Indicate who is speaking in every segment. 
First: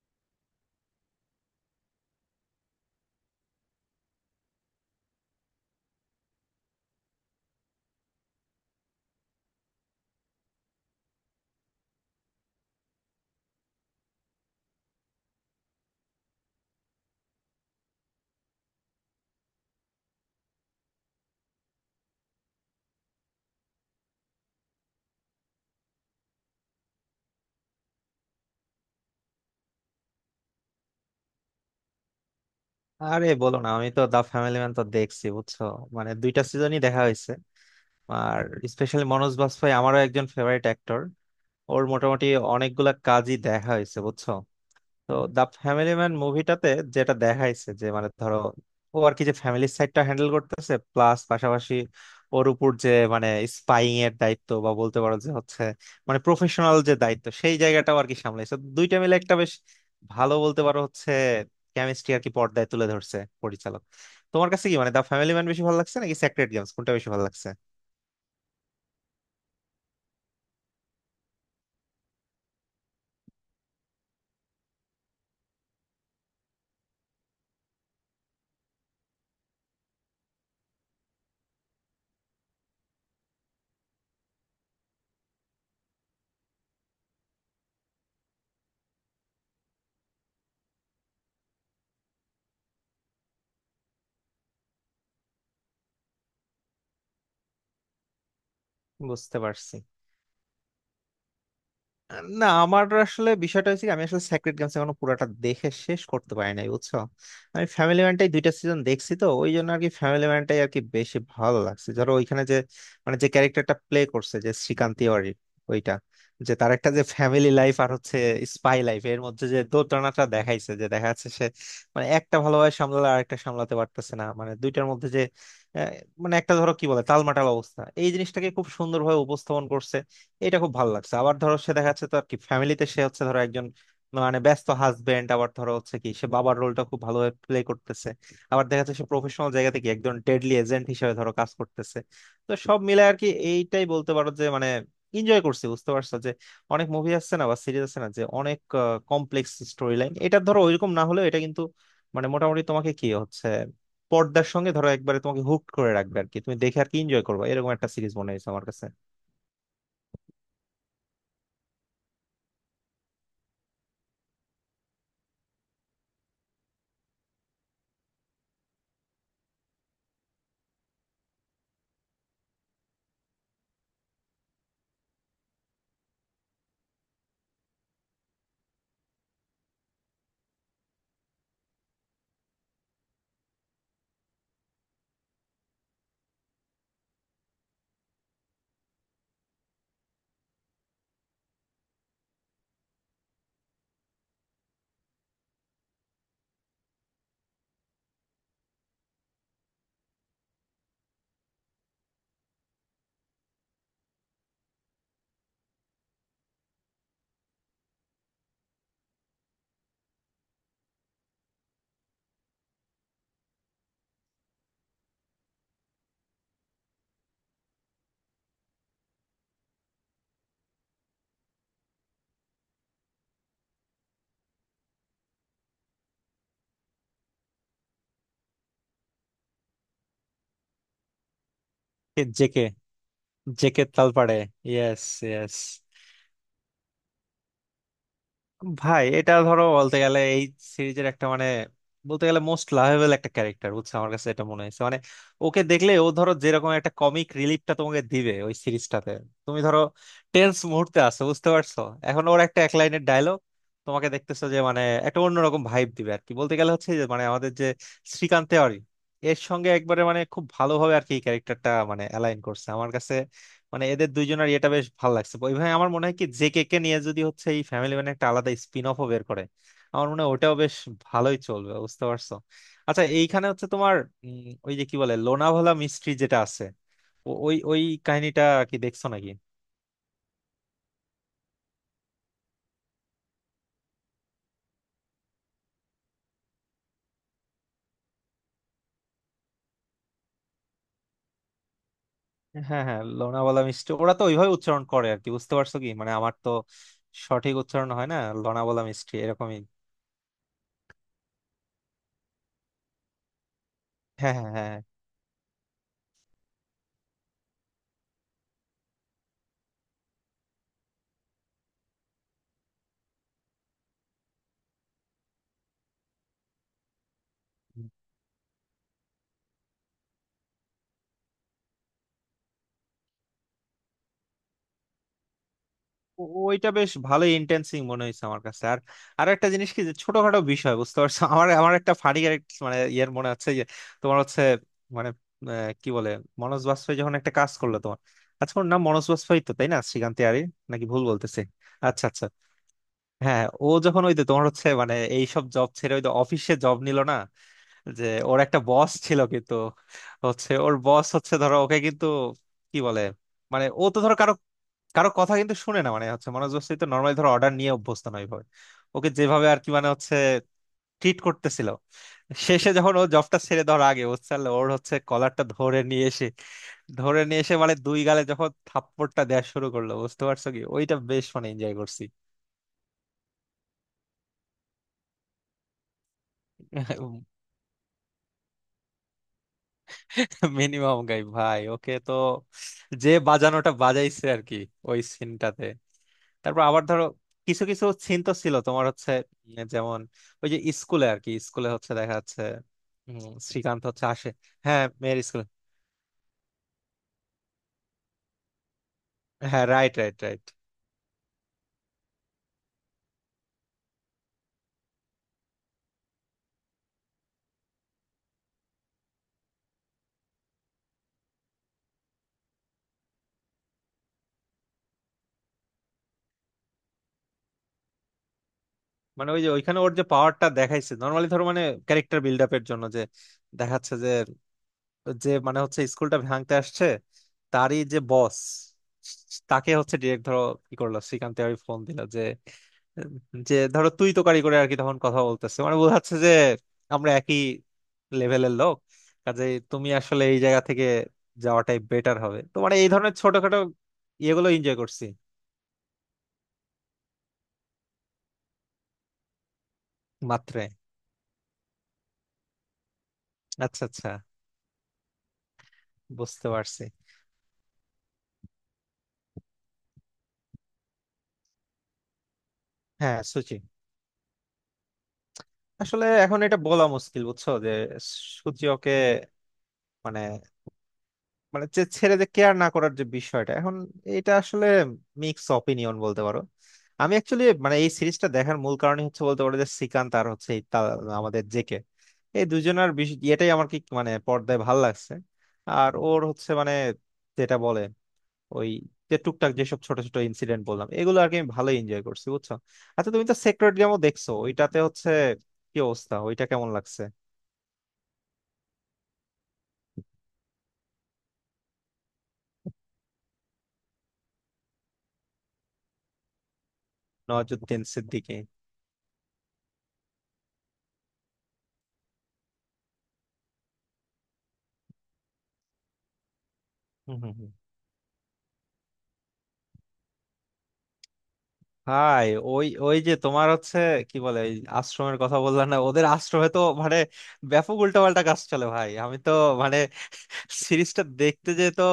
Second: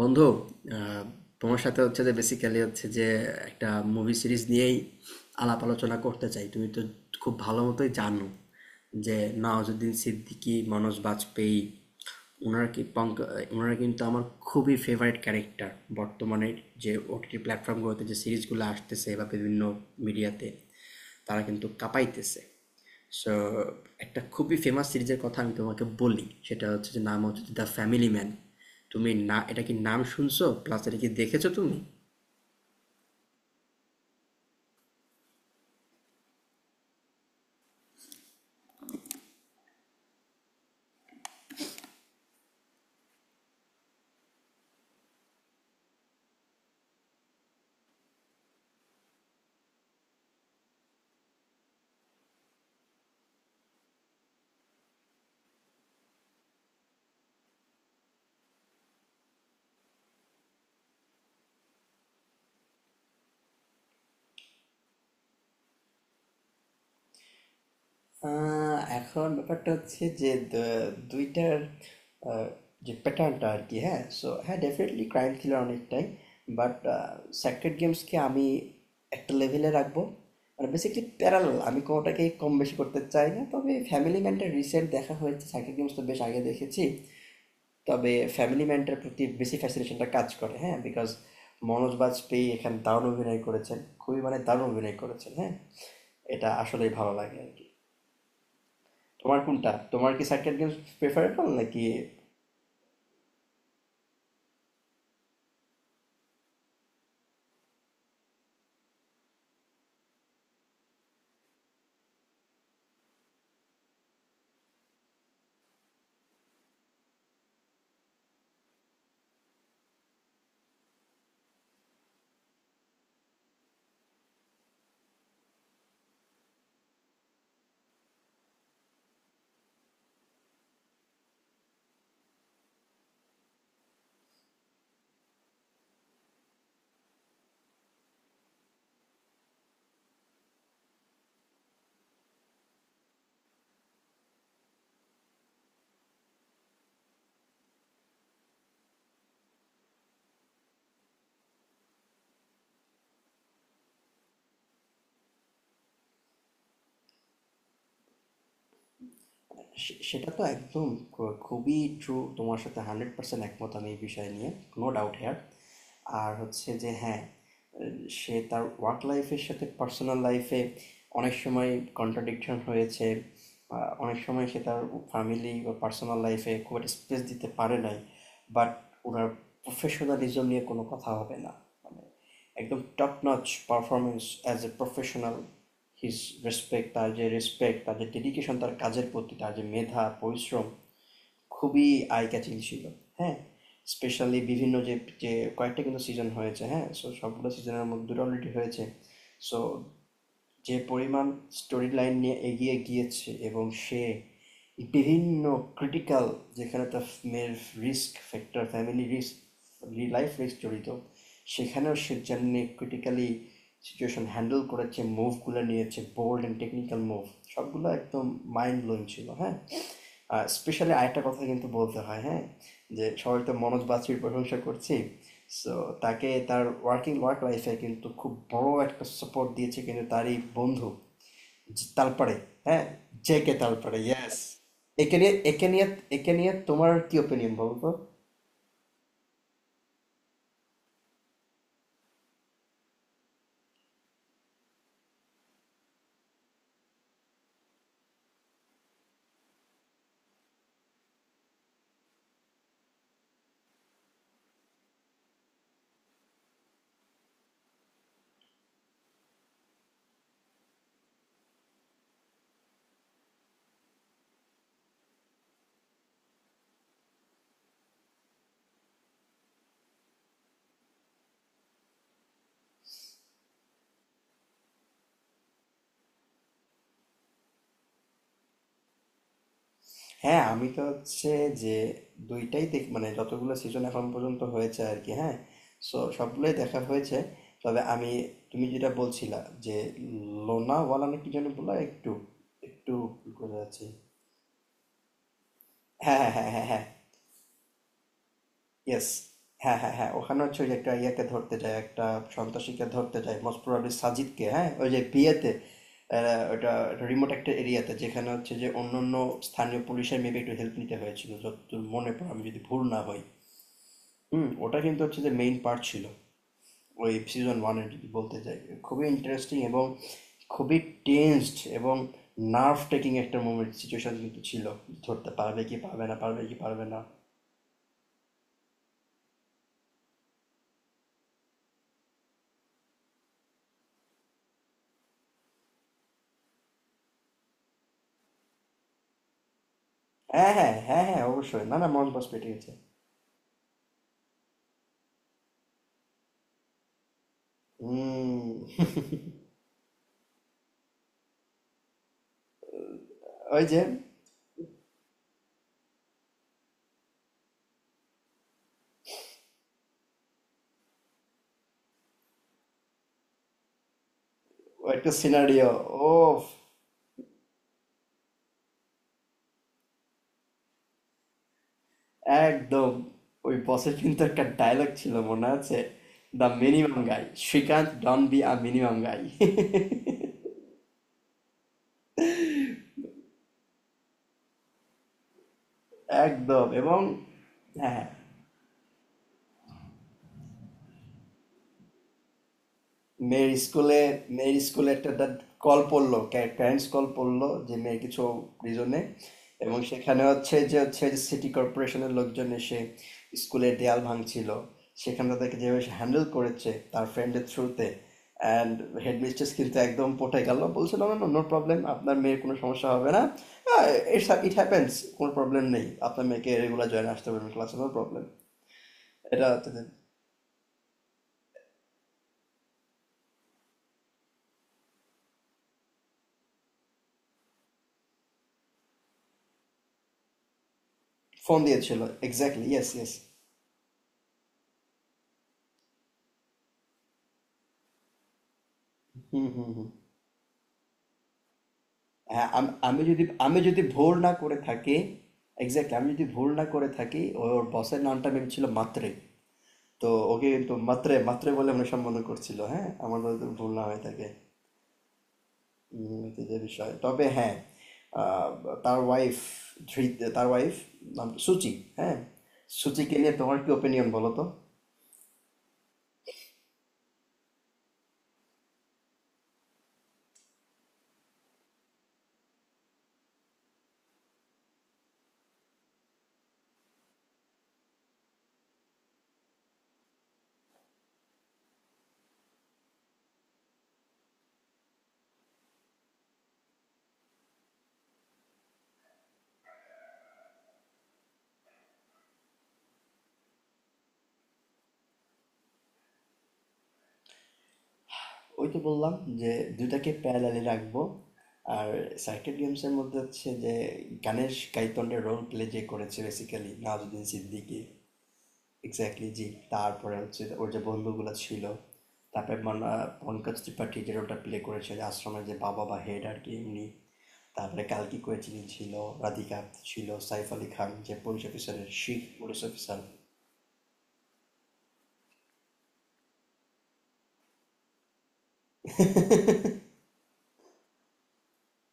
Speaker 1: বন্ধু, আহ, তোমার সাথে হচ্ছে যে বেসিক্যালি হচ্ছে যে একটা মুভি সিরিজ নিয়েই আলাপ আলোচনা করতে চাই। তুমি তো খুব ভালো মতোই জানো যে নওয়াজুদ্দিন সিদ্দিকী, মনোজ বাজপেয়ী, ওনারা কি পঙ্ক ওনারা কিন্তু আমার খুবই ফেভারিট ক্যারেক্টার। বর্তমানে যে ওটিটি প্ল্যাটফর্মগুলোতে যে সিরিজগুলো আসতেছে বা বিভিন্ন মিডিয়াতে, তারা কিন্তু কাঁপাইতেছে। সো একটা খুবই ফেমাস সিরিজের কথা আমি তোমাকে বলি, সেটা হচ্ছে যে নাম হচ্ছে দ্য ফ্যামিলি ম্যান। তুমি না এটা কি নাম শুনছো প্লাস এটা কি দেখেছো তুমি?
Speaker 2: আরে বলো না, আমি তো দা ফ্যামিলি ম্যান তো দেখছি বুঝছো। দুইটা সিজনই দেখা হয়েছে। আর স্পেশালি মনোজ বাজপেয়ী আমারও একজন ফেভারিট অ্যাক্টর। ওর মোটামুটি অনেকগুলা কাজই দেখা হয়েছে বুঝছো। তো দা ফ্যামিলি ম্যান মুভিটাতে যেটা দেখাইছে যে ধরো, ও আর কি, যে ফ্যামিলির সাইডটা হ্যান্ডেল করতেছে, প্লাস পাশাপাশি ওর উপর যে স্পাইং এর দায়িত্ব, বা বলতে পারো যে হচ্ছে প্রফেশনাল যে দায়িত্ব, সেই জায়গাটাও আর কি সামলাইছে। তো দুইটা মিলে একটা বেশ ভালো বলতে পারো হচ্ছে কেমিস্ট্রি আর কি পর্দায় তুলে ধরছে পরিচালক। তোমার কাছে কি দা ফ্যামিলি ম্যান বেশি ভালো লাগছে নাকি সেক্রেট গেমস, কোনটা বেশি ভালো লাগছে?
Speaker 1: এখন ব্যাপারটা হচ্ছে যে দুইটার আহ, যে প্যাটার্নটা আর কি, হ্যাঁ, সো হ্যাঁ ডেফিনেটলি ক্রাইম থ্রিলার অনেকটাই। বাট স্যাক্রেড গেমসকে আমি একটা লেভেলে রাখবো, মানে বেসিক্যালি প্যারালাল, আমি কোনোটাকে কম বেশি করতে চাই না। তবে ফ্যামিলি ম্যানটা রিসেন্ট দেখা হয়েছে, স্যাক্রেড গেমস তো বেশ আগে দেখেছি। তবে ফ্যামিলি ম্যানটার প্রতি বেশি ফ্যাসিনেশনটা কাজ করে, হ্যাঁ? বিকজ মনোজ বাজপেয়ী এখানে দারুণ অভিনয় করেছেন। খুবই মানে দারুণ অভিনয় করেছেন, হ্যাঁ? এটা আসলেই ভালো লাগে আরকি।
Speaker 2: বুঝতে
Speaker 1: তোমার কোনটা?
Speaker 2: পারছি।
Speaker 1: তোমার কি সার্কেল গেমস প্রেফারেবল নাকি?
Speaker 2: না, আমার আসলে বিষয়টা হচ্ছে কি, আমি আসলে সেক্রেট গেমস এখনো পুরাটা দেখে শেষ করতে পারি নাই বুঝছো। আমি ফ্যামিলি ম্যানটাই দুইটা সিজন দেখছি, তো ওই জন্য আর কি ফ্যামিলি ম্যানটাই আর কি বেশি ভালো লাগছে। ধরো ওইখানে যে যে ক্যারেক্টারটা প্লে করছে, যে শ্রীকান্ত তিওয়ারি, ওইটা, যে তার একটা যে ফ্যামিলি লাইফ আর হচ্ছে স্পাই লাইফ এর মধ্যে যে দোটানাটা দেখাইছে, যে দেখা যাচ্ছে সে একটা ভালোভাবে সামলালে আরেকটা সামলাতে পারতেছে না, মানে দুইটার মধ্যে যে আহ, একটা ধরো কি বলে টালমাটাল অবস্থা, এই জিনিসটাকে খুব সুন্দরভাবে উপস্থাপন করছে। এটা খুব ভালো লাগছে। আবার ধরো সে দেখা যাচ্ছে তো আর কি ফ্যামিলিতে সে হচ্ছে ধরো একজন ব্যস্ত হাজবেন্ড, আবার ধরো হচ্ছে কি সে বাবার রোলটা খুব ভালোভাবে প্লে করতেছে, আবার দেখা যাচ্ছে সে প্রফেশনাল জায়গা থেকে একজন ডেডলি এজেন্ট হিসেবে ধরো কাজ করতেছে। তো সব মিলে আর কি এইটাই বলতে পারো যে এনজয় করছি বুঝতে পারছো। যে অনেক মুভি আসছে না বা সিরিজ আছে না যে অনেক কমপ্লেক্স স্টোরি লাইন, এটা ধরো ওইরকম না হলেও এটা কিন্তু মোটামুটি তোমাকে কি হচ্ছে পর্দার সঙ্গে ধরো একবারে তোমাকে হুক করে রাখবে আর কি, তুমি দেখে আর কি এনজয় করবে, এরকম একটা সিরিজ মনে হয়েছে আমার কাছে।
Speaker 1: সে সেটা তো একদম খুবই ট্রু, তোমার সাথে 100% একমত আমি এই বিষয় নিয়ে। No doubt here. আর হচ্ছে যে, হ্যাঁ, সে তার ওয়ার্ক লাইফের সাথে পার্সোনাল লাইফে অনেক সময় কন্ট্রাডিকশন হয়েছে। অনেক সময় সে তার ফ্যামিলি বা পার্সোনাল লাইফে খুব একটা স্পেস দিতে পারে নাই। বাট ওনার প্রফেশনালিজম নিয়ে কোনো কথা হবে না। মানে একদম top notch performance as a professional. His respect, তার যে রেসপেক্ট, তার যে ডেডিকেশন তার কাজের প্রতি, তার যে মেধা পরিশ্রম, খুবই আই ক্যাচিং ছিল। হ্যাঁ, স্পেশালি বিভিন্ন যে যে কয়েকটা কিন্তু সিজন হয়েছে, হ্যাঁ, সো সবগুলো সিজনের মধ্যে অলরেডি হয়েছে। সো যে পরিমাণ স্টোরি লাইন নিয়ে এগিয়ে গিয়েছে, এবং সে বিভিন্ন ক্রিটিক্যাল, যেখানে তার মেয়ের risk factor, family risk, life risk জড়িত, সেখানেও সে যেমনি ক্রিটিক্যালি সিচুয়েশন হ্যান্ডেল করেছে, মুভগুলো নিয়েছে বোল্ড অ্যান্ড টেকনিক্যাল মুভ, সবগুলো একদম মাইন্ড ব্লোয়িং ছিল। হ্যাঁ, স্পেশালি আরেকটা কথা কিন্তু বলতে হয়, হ্যাঁ? যে সবাই তো মনোজ বাছুর প্রশংসা করছি। সো তাকে তার ওয়ার্কিং ওয়ার্ক লাইফ এ কিন্তু খুব বড় একটা সাপোর্ট দিয়েছে কিন্তু তারই বন্ধু, যে তালপাড়ে,
Speaker 2: জেকে।
Speaker 1: হ্যাঁ? J K
Speaker 2: J K
Speaker 1: তালপাড়ে,
Speaker 2: তালপাড়ে।
Speaker 1: Yes!
Speaker 2: Yes,
Speaker 1: একে নিয়ে
Speaker 2: ইয়েস।
Speaker 1: একে নিয়ে একে নিয়ে তোমার কি ওপিনিয়ন বলো তো?
Speaker 2: ভাই এটা ধরো বলতে গেলে এই সিরিজের একটা বলতে গেলে মোস্ট লাভেবল একটা ক্যারেক্টার বুঝছো। আমার কাছে এটা মনে হয়েছে। ওকে দেখলে ও ধরো যেরকম একটা কমিক রিলিফটা তোমাকে দিবে ওই সিরিজটাতে। তুমি ধরো টেন্স মুহূর্তে আছো বুঝতে পারছো, এখন ওর একটা এক লাইনের ডায়লগ তোমাকে দেখতেছো যে একটা অন্যরকম ভাইব দিবে আর কি। বলতে গেলে হচ্ছে যে আমাদের যে শ্রীকান্ত তেওয়ারি এর সঙ্গে একবারে খুব ভালোভাবে আর কি ক্যারেক্টারটা অ্যালাইন করছে আমার কাছে। এদের দুইজনের এটা বেশ ভালো লাগছে ওইভাবে। আমার মনে হয় কি জেকে কে কে নিয়ে যদি হচ্ছে এই ফ্যামিলি ম্যান একটা আলাদা স্পিন অফ বের করে, আমার মনে হয় ওটাও বেশ ভালোই চলবে বুঝতে পারছো। আচ্ছা, এইখানে হচ্ছে তোমার ওই যে কি বলে লোনাভালা মিস্ট্রি যেটা আছে, ও- ওই ওই কাহিনীটা কি দেখছো নাকি?
Speaker 1: হ্যাঁ, আমি তো হচ্ছে যে দুইটাই দেখ, মানে যতগুলো সিজন এখন পর্যন্ত হয়েছে আর কি, হ্যাঁ, সো সবগুলোই দেখা হয়েছে। তবে আমি, তুমি যেটা বলছিলা যে লোনাওয়ালা না কি যেন বললা, একটু
Speaker 2: হ্যাঁ
Speaker 1: একটু
Speaker 2: হ্যাঁ,
Speaker 1: বোঝা
Speaker 2: লোনাভালা
Speaker 1: যাচ্ছে।
Speaker 2: মিষ্টি ওরা তো ওইভাবে উচ্চারণ করে আর কি, বুঝতে পারছো কি
Speaker 1: হ্যাঁ,
Speaker 2: আমার
Speaker 1: হ্যাঁ,
Speaker 2: তো
Speaker 1: হ্যাঁ, হ্যাঁ, হ্যাঁ।
Speaker 2: সঠিক উচ্চারণ হয় না, লোনাভালা
Speaker 1: ইয়েস,
Speaker 2: মিষ্টি এরকমই।
Speaker 1: হ্যাঁ, হ্যাঁ, হ্যাঁ। ওখানে হচ্ছে ওই যে একটা ইয়াকে ধরতে যায়, একটা সন্ত্রাসীকে ধরতে যায়, মোস্ট প্রবাবলি
Speaker 2: হ্যাঁ
Speaker 1: সাজিদকে,
Speaker 2: হ্যাঁ
Speaker 1: হ্যাঁ,
Speaker 2: হ্যাঁ।
Speaker 1: ওই যে বিয়েতে। ওটা রিমোট একটা এরিয়াতে, যেখানে হচ্ছে যে অন্য অন্য স্থানীয় পুলিশের মেবি একটু হেল্প নিতে হয়েছিল যতদূর মনে পড়ে, আমি যদি ভুল না হই। হুম, ওটা কিন্তু হচ্ছে যে মেইন পার্ট ছিল ওই সিজন ওয়ানের, যদি বলতে চাই। খুবই ইন্টারেস্টিং এবং খুবই টেন্সড এবং নার্ভ টেকিং একটা মোমেন্ট সিচুয়েশন কিন্তু ছিল। ধরতে পারবে কি পারবে না,
Speaker 2: ও-
Speaker 1: পারবে কি
Speaker 2: ওইটা
Speaker 1: পারবে
Speaker 2: বেশ
Speaker 1: না।
Speaker 2: ভালোই ইন্টেন্সিং মনে হয়েছে আমার কাছে। আর আর একটা জিনিস কি যে ছোটখাটো বিষয় বুঝতে পারছো আমার আমার একটা ফানি ইয়ের মনে হচ্ছে যে তোমার হচ্ছে মানে কি বলে, মনোজ বাজপেয়ী যখন একটা কাজ করলো তোমার, আচ্ছা ওর নাম মনোজ বাজপেয়ী তো, তাই না? শ্রীকান্ত ইয়ারি
Speaker 1: হ্যাঁ, হ্যাঁ,
Speaker 2: নাকি, ভুল
Speaker 1: হ্যাঁ, হ্যাঁ,
Speaker 2: বলতেছে।
Speaker 1: অবশ্যই। না না,
Speaker 2: আচ্ছা
Speaker 1: মন
Speaker 2: আচ্ছা।
Speaker 1: বাস পেটে গেছে।
Speaker 2: হ্যাঁ ও যখন ওই যে তোমার হচ্ছে এইসব জব ছেড়ে ওই অফিসে জব নিল না, যে ওর
Speaker 1: হুম।
Speaker 2: একটা বস ছিল কিন্তু, হচ্ছে ওর বস হচ্ছে ধরো ওকে কিন্তু, কি বলে,
Speaker 1: ওই যে,
Speaker 2: ও তো ধরো কারো কারো কথা কিন্তু শুনে না, মানে হচ্ছে মনোজ বস্তি তো নর্মালি ধরো অর্ডার নিয়ে অভ্যস্ত নয় ভাবে, ওকে যেভাবে আর কি হচ্ছে ট্রিট করতেছিল, শেষে যখন ও জবটা ছেড়ে দেওয়ার আগে বুঝছাল, ওর
Speaker 1: ও
Speaker 2: হচ্ছে
Speaker 1: একটা
Speaker 2: কলারটা
Speaker 1: সিনারিও,
Speaker 2: ধরে নিয়ে
Speaker 1: ও
Speaker 2: এসে, ধরে নিয়ে এসে দুই গালে যখন থাপ্পড়টা দেওয়া শুরু করলো বুঝতে পারছো কি, ওইটা বেশ এনজয় করছি।
Speaker 1: একদম ওই বসের কিন্তু একটা ডায়লগ ছিল মনে আছে, the minimum guy, Srikant don't be a minimum guy.
Speaker 2: Minimum guy ভাই, ওকে তো যে বাজানোটা বাজাইছে আর কি ওই সিনটাতে। তারপর
Speaker 1: একদম।
Speaker 2: আবার
Speaker 1: এবং
Speaker 2: ধরো কিছু কিছু
Speaker 1: হ্যাঁ, হ্যাঁ,
Speaker 2: সিন তো ছিল তোমার হচ্ছে যেমন ওই যে স্কুলে আর কি, স্কুলে হচ্ছে দেখা যাচ্ছে উম,
Speaker 1: মেয়ের
Speaker 2: শ্রীকান্ত
Speaker 1: স্কুলে,
Speaker 2: হচ্ছে আসে,
Speaker 1: মেয়ের
Speaker 2: হ্যাঁ
Speaker 1: স্কুলে একটা
Speaker 2: মেয়ের স্কুলে।
Speaker 1: কল পড়লো, প্যারেন্টস কল পড়লো যে মেয়ের কিছু রিজনে,
Speaker 2: হ্যাঁ
Speaker 1: এবং
Speaker 2: রাইট রাইট
Speaker 1: সেখানে
Speaker 2: রাইট।
Speaker 1: হচ্ছে যে হচ্ছে যে সিটি কর্পোরেশনের লোকজন এসে স্কুলের দেয়াল ভাঙছিল। সেখানে তাদেরকে যেভাবে হ্যান্ডেল করেছে তার ফ্রেন্ডের থ্রুতে, অ্যান্ড হেডমিস্ট্রেস কিন্তু একদম পটে গেল, বলছিল না না, নো প্রবলেম, আপনার মেয়ের কোনো সমস্যা হবে না, ইটস ইট হ্যাপেন্স, কোনো প্রবলেম নেই, আপনার মেয়েকে রেগুলার জয়েন আসতে পারবেন ক্লাসে, নো প্রবলেম।
Speaker 2: ওই
Speaker 1: এটা
Speaker 2: যে ওইখানে ওর যে পাওয়ারটা দেখাইছে, নর্মালি ধরো ক্যারেক্টার বিল্ড আপের জন্য যে দেখাচ্ছে যে, হচ্ছে স্কুলটা ভাঙতে আসছে, তারই যে বস, তাকে হচ্ছে ডিরেক্ট ধরো কি করলো শ্রীকান্তে ওই
Speaker 1: ফোন
Speaker 2: ফোন দিল
Speaker 1: দিয়েছিল।
Speaker 2: যে,
Speaker 1: এক্স্যাক্টলি, ইয়েস, ইয়েস।
Speaker 2: যে ধরো তুই তো কারি করে আর কি, তখন কথা বলতেছে মানে বোঝাচ্ছে যে আমরা একই লেভেলের লোক কাজে, তুমি আসলে এই জায়গা থেকে যাওয়াটাই বেটার হবে।
Speaker 1: হ্যাঁ,
Speaker 2: তো
Speaker 1: আম-
Speaker 2: এই
Speaker 1: আমি
Speaker 2: ধরনের
Speaker 1: যদি আমি
Speaker 2: ছোটখাটো
Speaker 1: যদি ভুল না
Speaker 2: ইয়েগুলো
Speaker 1: করে
Speaker 2: এনজয়
Speaker 1: থাকি,
Speaker 2: করছি।
Speaker 1: এক্স্যাক্টলি, আমি যদি ভুল না করে থাকি, ওর বসের নামটা মেম ছিল, মাত্রে। তো ওকে
Speaker 2: মাত্রে,
Speaker 1: কিন্তু মাত্রে মাত্রে বলে আমরা সম্বোধন করছিল, হ্যাঁ, আমার যদি ভুল
Speaker 2: আচ্ছা
Speaker 1: না হয়ে
Speaker 2: আচ্ছা,
Speaker 1: থাকে। এটা
Speaker 2: বুঝতে
Speaker 1: যে
Speaker 2: পারছি।
Speaker 1: বিষয় তবে, হ্যাঁ। আহ, তার ওয়াইফ, ধৃত তার ওয়াইফ, নাম সুচি। হ্যাঁ, সুচিকে
Speaker 2: হ্যাঁ
Speaker 1: নিয়ে
Speaker 2: সুচি,
Speaker 1: তোমার কি ওপিনিয়ন বলো তো?
Speaker 2: আসলে এখন এটা বলা মুশকিল বুঝছো যে সুচি ওকে মানে মানে যে ছেড়ে যে কেয়ার না করার যে বিষয়টা এখন, এটা আসলে মিক্স অপিনিয়ন বলতে পারো। আমি অ্যাকচুয়ালি এই সিরিজটা দেখার মূল কারণই হচ্ছে বলতে পারো যে শ্রীকান্ত আর হচ্ছে এই তা-, আমাদের জেকে, এই দুজনের ইয়েটাই আমার কি পর্দায় ভাল লাগছে। আর ওর হচ্ছে যেটা বলে, ওই যে টুকটাক যেসব ছোট ছোট ইনসিডেন্ট বললাম এগুলো আর কি, আমি ভালোই এনজয় করছি বুঝছো। আচ্ছা তুমি তো সেক্রেট গেমও দেখছো, ওইটাতে হচ্ছে কি অবস্থা, ওইটা কেমন লাগছে?
Speaker 1: ওই তো বললাম যে দুইটাকে প্যারালালি রাখবো। আর সার্কিট গেমস এর মধ্যে হচ্ছে যে গানের গাইতন্ডে রোল প্লে যে করেছে বেসিক্যালি নওয়াজুদ্দিন সিদ্দিকী।
Speaker 2: নওয়াজুদ্দিন সিদ্দিকী।
Speaker 1: এক্স্যাক্টলি জি। তারপরে হচ্ছে ওর যে বন্ধুগুলো ছিল, তারপরে মানে পঙ্কজ ত্রিপাঠী যে রোলটা প্লে করেছে, যে আশ্রমের যে বাবা বা হেড আর কি এমনি।
Speaker 2: হম হম।
Speaker 1: তারপরে কালকি কোয়েচিনি ছিল, রাধিকা আপ্তে ছিল, সাইফ আলী খান যে পুলিশ অফিসারের, শিখ
Speaker 2: ভাই
Speaker 1: পুলিশ
Speaker 2: ওই ওই
Speaker 1: অফিসার।
Speaker 2: যে তোমার হচ্ছে কি বলে, ওই আশ্রমের কথা বললাম না, ওদের আশ্রমে তো ব্যাপক উল্টাপাল্টা কাজ চলে ভাই। আমি তো মানে সিরিজটা দেখতে যে তো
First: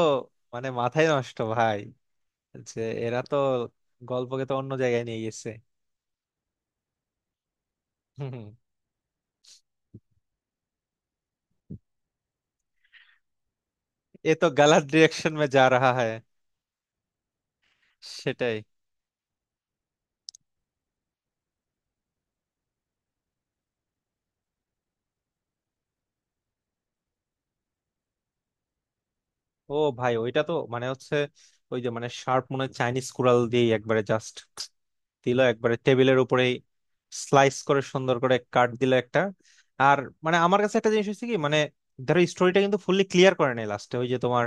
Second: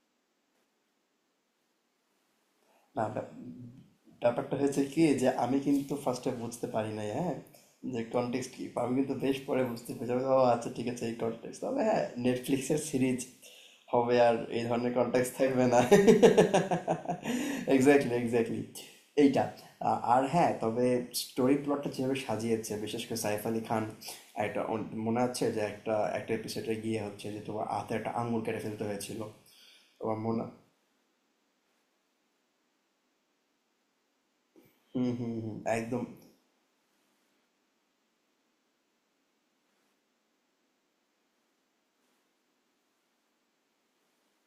Speaker 2: মাথায় নষ্ট ভাই, যে
Speaker 1: না
Speaker 2: এরা
Speaker 1: ব্যা-
Speaker 2: তো গল্পকে তো
Speaker 1: ব্যাপারটা
Speaker 2: অন্য
Speaker 1: হয়েছে
Speaker 2: জায়গায়
Speaker 1: কি
Speaker 2: নিয়ে
Speaker 1: যে
Speaker 2: গেছে।
Speaker 1: আমি কিন্তু ফার্স্টে বুঝতে পারি নাই, হ্যাঁ, যে
Speaker 2: হুম, হুম।
Speaker 1: কনটেক্সট কি। আমি কিন্তু বেশ পরে বুঝতে পেরেছি আমি, ও আচ্ছা ঠিক আছে এই কনটেক্সট, তবে হ্যাঁ নেটফ্লিক্সের সিরিজ হবে
Speaker 2: এ
Speaker 1: আর
Speaker 2: তো
Speaker 1: এই
Speaker 2: গালার
Speaker 1: ধরনের কনটেক্সট
Speaker 2: ডিরেকশন মে যা
Speaker 1: থাকবে না।
Speaker 2: রাহা হ্যায়।
Speaker 1: এক্স্যাক্টলি,
Speaker 2: সেটাই।
Speaker 1: এক্স্যাক্টলি। এইটা, আর হ্যাঁ, তবে স্টোরি প্লটটা যেভাবে সাজিয়েছে, বিশেষ করে সাইফ আলী খান, একটা মনে আছে যে একটা একটা এপিসোডে গিয়ে হচ্ছে যে তোমার হাতে একটা আঙুল কেটে ফেলতে হয়েছিল,
Speaker 2: ও ভাই,
Speaker 1: তোমার
Speaker 2: ওইটা
Speaker 1: মনে।
Speaker 2: তো হচ্ছে ওই যে শার্প মনে হয় চাইনিজ কুড়াল দিয়ে একবারে জাস্ট
Speaker 1: হুম, হুম,
Speaker 2: দিল
Speaker 1: হুম,
Speaker 2: একবারে
Speaker 1: একদম।
Speaker 2: টেবিলের উপরে, স্লাইস করে সুন্দর করে কাট দিল একটা। আর আমার কাছে একটা জিনিস হচ্ছে কি, ধরো স্টোরিটা কিন্তু ফুললি ক্লিয়ার করে নাই লাস্টে, ওই যে তোমার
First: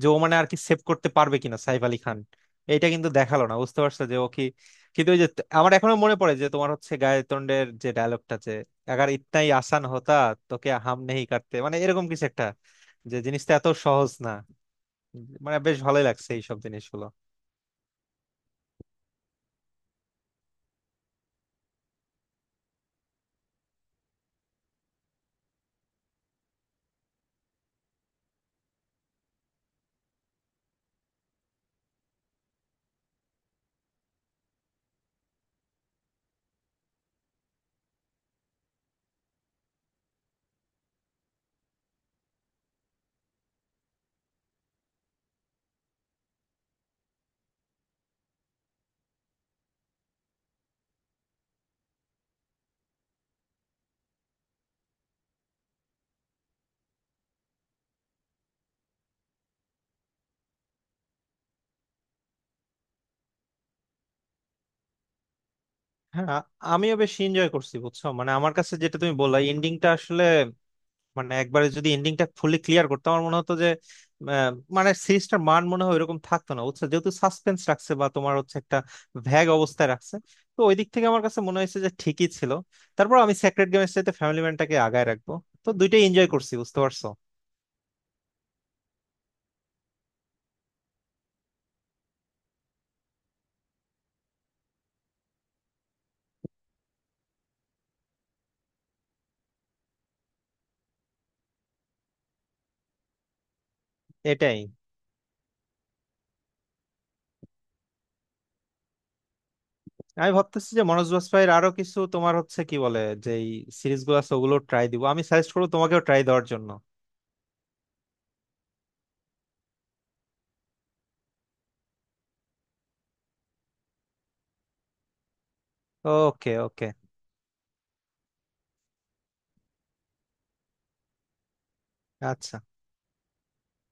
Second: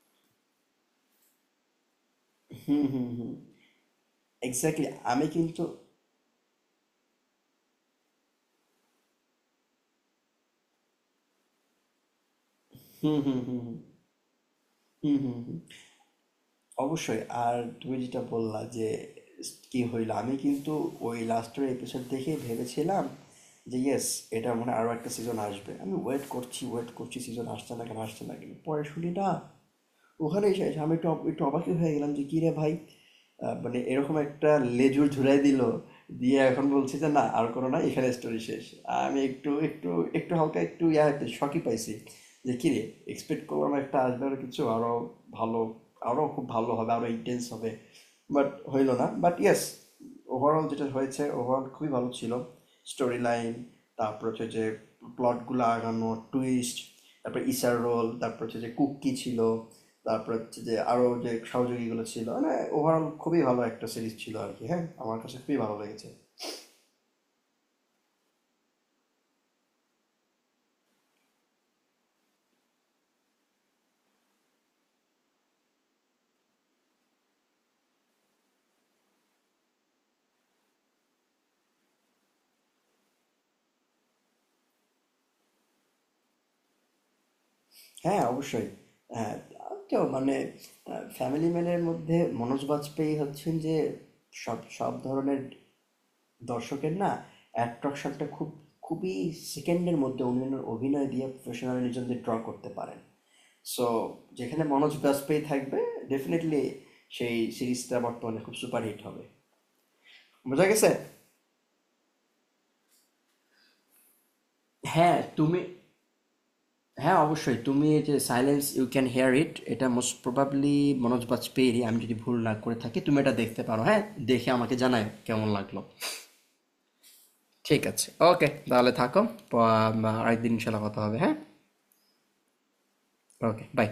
Speaker 2: যে ও আর কি সেভ করতে পারবে কিনা সাইফ আলী খান,
Speaker 1: হুম,
Speaker 2: এইটা
Speaker 1: হুম,
Speaker 2: কিন্তু
Speaker 1: হুম।
Speaker 2: দেখালো না বুঝতে পারছো যে ও কি,
Speaker 1: এক্স্যাক্টলি।
Speaker 2: কিন্তু ওই
Speaker 1: আমি
Speaker 2: যে
Speaker 1: কিন্তু
Speaker 2: আমার এখনো মনে পড়ে যে তোমার হচ্ছে গায়তোন্ডের যে ডায়লগটা, যে "আগার ইতনা হি আসান হতা তোকে হাম নেহি কাটতে", এরকম কিছু একটা,
Speaker 1: হুম,
Speaker 2: যে
Speaker 1: হুম,
Speaker 2: জিনিসটা
Speaker 1: হুম,
Speaker 2: এত
Speaker 1: হুম।
Speaker 2: সহজ না।
Speaker 1: হুম, হুম, হুম।
Speaker 2: বেশ ভালোই লাগছে এইসব জিনিসগুলো।
Speaker 1: অবশ্যই। আর তুমি যেটা বললা যে কি হইলো, আমি কিন্তু ওই লাস্টের এপিসোড দেখে ভেবেছিলাম যে ইয়েস, এটা মনে হয় আরো একটা সিজন আসবে। আমি ওয়েট করছি ওয়েট করছি, সিজন আসছে না কেন আসছে না কেন, পরে শুনি না ওখানেই শেষ। আমি একটু অবাকই হয়ে গেলাম যে, "কি রে ভাই! আ মানে এরকম একটা লেজুর ঝুরাই দিল। দিয়ে এখন বলছে যে, 'না আর করো না, এখানে স্টোরি শেষ।' আমি একটু একটু একটু হালকা একটু ইয়াতে শকই পাইছি। যে, "কিরে! এক্সপেক্ট করলাম একটা আসবে আরও কিছু, আরও ভালো, আরও খুব ভালো হবে, আরও ইনটেন্স হবে।" বাট হইল না। বাট ইয়েস, ওভারঅল যেটা হয়েছে, ওভারঅল খুবই ভালো ছিল। স্টোরি লাইন, তারপর হচ্ছে যে প্লটগুলো আগানো টুইস্ট, তারপর ইসার রোল, তারপর হচ্ছে যে কুকি ছিল, তারপর হচ্ছে যে আরও যে সহযোগীগুলো ছিল মানে, ওভারঅল খুবই ভালো একটা সিরিজ ছিল আর কি, হ্যাঁ, আমার কাছে খুবই ভালো লেগেছে।
Speaker 2: হ্যাঁ আমিও বেশ এনজয় করছি বুঝছো। আমার কাছে যেটা তুমি বললা, এন্ডিংটা আসলে একবারে যদি এন্ডিংটা ফুলি ক্লিয়ার করতো, আমার মনে হতো যে আহ, সিরিজটার মান মনে হয় এরকম থাকতো না বুঝছো। যেহেতু সাসপেন্স রাখছে বা তোমার হচ্ছে একটা ভ্যাগ অবস্থায় রাখছে, তো ওই দিক থেকে আমার কাছে মনে হয়েছে যে ঠিকই ছিল। তারপর আমি সেক্রেট গেমের চাইতে ফ্যামিলি ম্যানটাকে আগায় রাখবো। তো দুইটাই এনজয় করছি বুঝতে পারছো।
Speaker 1: হ্যাঁ, অবশ্যই। হ্যাঁ, তো মানে ফ্যামিলি ম্যানের মধ্যে মনোজ বাজপেয়ী হচ্ছেন যে সব সব ধরনের দর্শকের না অ্যাট্রাকশনটা খুব খুবই সেকেন্ডের মধ্যে উনি ওনার অভিনয় দিয়ে প্রফেশনালিজমদের ড্র করতে পারেন। সো
Speaker 2: এটাই।
Speaker 1: যেখানে মনোজ বাজপেয়ী থাকবে ডেফিনেটলি সেই সিরিজটা বর্তমানে খুব সুপারহিট হবে।
Speaker 2: আমি
Speaker 1: বোঝা
Speaker 2: ভাবতেছি যে
Speaker 1: গেছে।
Speaker 2: মনোজ বাজপাইয়ের আরো কিছু তোমার হচ্ছে কি বলে, যে সিরিজগুলো আছে ওগুলো ট্রাই দিব,
Speaker 1: হ্যাঁ
Speaker 2: আমি সাজেস্ট
Speaker 1: তুমি,
Speaker 2: করবো তোমাকেও ট্রাই দেওয়ার জন্য।
Speaker 1: হ্যাঁ অবশ্যই তুমি এই যে silence you can hear it, এটা মোস্ট প্রবাবলি মনোজ বাজপেয়ীরই, আমি যদি ভুল না করে থাকি। তুমি এটা দেখতে পারো, হ্যাঁ, দেখে আমাকে জানায় কেমন লাগলো।
Speaker 2: ওকে ওকে,
Speaker 1: ঠিক আছে, ওকে, তাহলে থাকো। আরেকদিন ইনশাল্লাহ কথা হবে, হ্যাঁ।
Speaker 2: আচ্ছা।
Speaker 1: ওকে, বাই।